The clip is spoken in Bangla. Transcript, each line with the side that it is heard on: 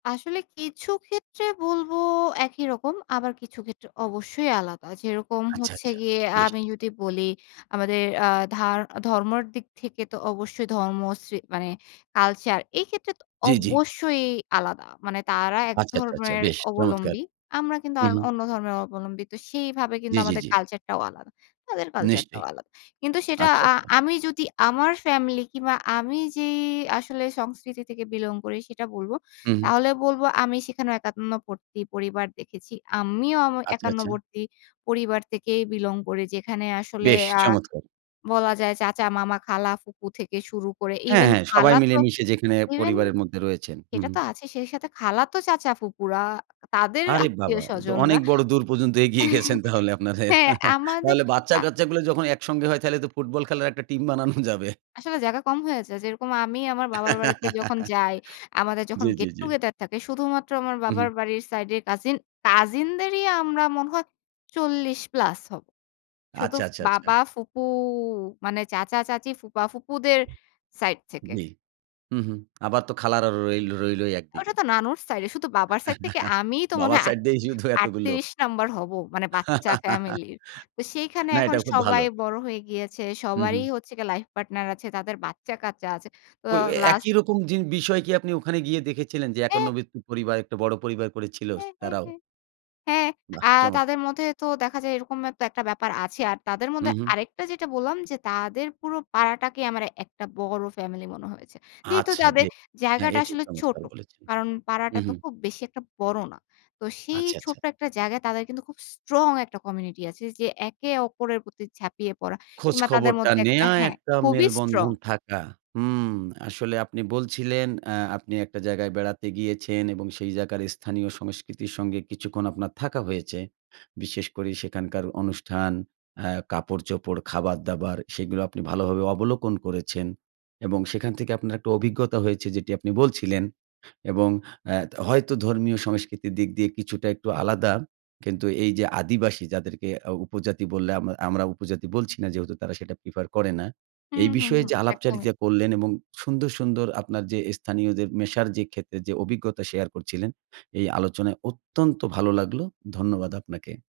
left: আসলে কিছু ক্ষেত্রে বলব একই রকম। আবার কিছু ক্ষেত্রে অবশ্যই আলাদা। যেরকম
right: আইচ্ছা,
left: হচ্ছে
right: আচ্ছা
left: গিয়ে আ
right: বেশ!
left: আমি যদি বলি আমাদের আ ধা ধর্মর দিক থেকে তো অবশ্যই ধর্মশ্রী মানে কালচার এই ক্ষেত্রে তো
right: জ্বি, জ্বি।
left: অবশ্যই আলাদা। মানে তারা
right: আচ্ছা, আচ্ছা, আচ্ছা
left: একধর্মের
right: বেশ চমৎকার!
left: অবলম্বী। আমরা কিন্তু আর
right: উম
left: অন্য ধর্মের অবলম্বী। তো সেইভাবে কিন্তু
right: জ্বি, জ্বি,
left: আমাদের
right: জ্বি।
left: কালচার টাও আলাদা। তাদের কালচার টাও
right: নিশ্চয়ই।
left: আলাদা। কিন্তু সেটা
right: আচ্ছা,
left: আ
right: আচ্ছা।
left: আমি যদি আমার ফ্যামিলি কিংবা আমি যে আসলে সংস্কৃতি থেকে বিলং করি সেটা বলব।
right: উ হুম।
left: তাহলে বলব আমি সেখানেও একান্নবর্তী পরিবার দেখেছি। আমিও আম
right: আচ্ছা, আচ্ছা।
left: একান্নবর্তী পরিবার থেকেই বিলং করি। যেখানে আসলে
right: বেশ
left: আ
right: চমৎকার!
left: বলা যায় চাচা, মামা, খালা ফুকু থেকে শুরু করে
right: হ্যাঁ,
left: ইভেন
right: হ্যাঁ, সবাই
left: খালা তো
right: মিলেমিশে যেখানে
left: ইভেন
right: পরিবারের মধ্যে রয়েছেন। হু,
left: সেটা
right: হু।
left: তো আছেই। সেই সাথে খালাতো চাচা ফুপুরা, তাদের
right: আরে
left: আত্মীয়
right: বাবা! এতো
left: স্বজনরা
right: অনেক বড় দূর পর্যন্ত এগিয়ে
left: এহ
right: গেছেন তাহলে আপনাদের।
left: হ্যাঁ, আমাদের
right: তাহলে
left: আ
right: বাচ্চা-কাচ্চাগুলা যখন একসঙ্গে হয় তাইলে তো ফুটবল খেলার একটা টিম বানানো যাবে।
left: আসলে জায়গা কম হয়ে যায়, যেরকম আমি আমার বাবার বাড়িতে যখন যাই, আমাদের যখন
right: জি, জি, জি।
left: গেট-টুগেদার থাকে শুধুমাত্র আমার
right: উ
left: বাবার
right: হু।
left: বাড়ির সাইডের কাজিন, কাজিনদেরই আমরা মনে হয় 40+ হব।
right: আচ্ছা,
left: শুধু
right: আচ্ছা, আচ্ছা।
left: বাবা, ফুপু মানে চাচা-চাচি, ফুপা-ফুপুদের সাইড থেকে।
right: জি। হু, হু আবার তো খালারা রই রইলই
left: ওইটা
right: একদিকে।
left: তো নানুর সাইডে। শুধু বাবার সাইড থেকে আমিই তো মনে
right: বাবার
left: হয় ৮
right: সাইড দেই শুধু এতগুলো।
left: ৩৮ নাম্বার হব। মানে বাচ্চা ফ্যামিলির। তো সেইখানে
right: না,
left: এখন
right: এটাও খুব
left: সবাই
right: ভালো।
left: বড় হয়ে গিয়েছে।
right: হু,
left: সবারই
right: হু।
left: হচ্ছে গে লাইফ পার্টনার আছে, তাদের বাচ্চা-কাচ্চা আছে। তো
right: ওই, ওই
left: লাস্ট
right: একই রকম জি বিষয় কি আপনি ওখানে গিয়ে দেখেছিলেন? যে
left: অ্যা
right: একান্নবর্তি পরিবার একটা বড় পরিবার করে ছিল
left: হ্যাঁ, হ্যাঁ,
right: তারাও?
left: হ্যাঁ, হ্যাঁ,
right: বাহ
left: আ তাদের
right: চমৎকার!
left: মধ্যে তো দেখা যায় এরকমের তো একটা ব্যাপার আছে। আর তাদের
right: উ
left: মধ্যে
right: হু।
left: আরেকটা যেটা বললাম, যে তাদের পুরো পাড়াটাকে আমার একটা বড় ফ্যামিলি মনে হয়েছে। যেহেতু
right: আচ্ছা
left: যাবে
right: ব্যা হ্যাঁ
left: জায়গাটা
right: এটি
left: আসলে ছোট।
right: চমৎকার বলেছেন!
left: কারণ পাড়াটা তো
right: উহু।
left: খুব বেশি একটা বড় না। তো সেই
right: আচ্ছা, আচ্ছা।
left: ছোট্ট একটা জায়গায় তাদের কিন্তু খুব স্ট্রং একটা কমিউনিটি আছে, যে একে অপরের প্রতি ঝাপিয়ে পড়া
right: খোঁজ
left: কিংবা তাদের
right: খবরটা
left: মধ্যে একটা
right: নেয়া
left: হ্যাঁ,
right: একটা
left: খুবই স্ট্রং।
right: মেলবন্ধন থাকা। হুম। আসলে আপনি বলছিলেন, অ্যা আপনি একটা জায়গায় বেড়াতে গিয়েছেন এবং সেই জায়গার স্থানীয় সংস্কৃতির সঙ্গে কিছুক্ষণ আপনার থাকা হয়েছে। বিশেষ করে সেখানকার অনুষ্ঠান, আ কাপড়-চোপড়, খাবার-দাবার সেগুলো আপনি ভালোভাবে অবলোকন করেছেন। এবং সেখান থেকে আপনার একটা অভিজ্ঞতা হয়েছে যেটি আপনি বলছিলেন। এবং অ্যা ত হয়তো ধর্মীয় সংস্কৃতির দিক দিয়ে কিছুটা একটু আলাদা। কিন্তু এই যে আদিবাসী যাদেরকে আউ উপজাতি বললে, আম আমরা উপজাতি বলছি না যেহেতু তারা সেটা প্রিফার করে না।
left: হুম,
right: এই
left: হুম,
right: বিষয়ে
left: হুম
right: যে
left: একদমই।
right: আলাপচারিতা করলেন এবং সুন্দর, সুন্দর আপনার যে অ্যা স্থানীয়দের মেশার যে ক্ষেত্রে যে অভিজ্ঞতা শেয়ার করছিলেন এই আলোচনায় অত্যন্ত ভালো লাগলো। ধন্যবাদ আপনাকে।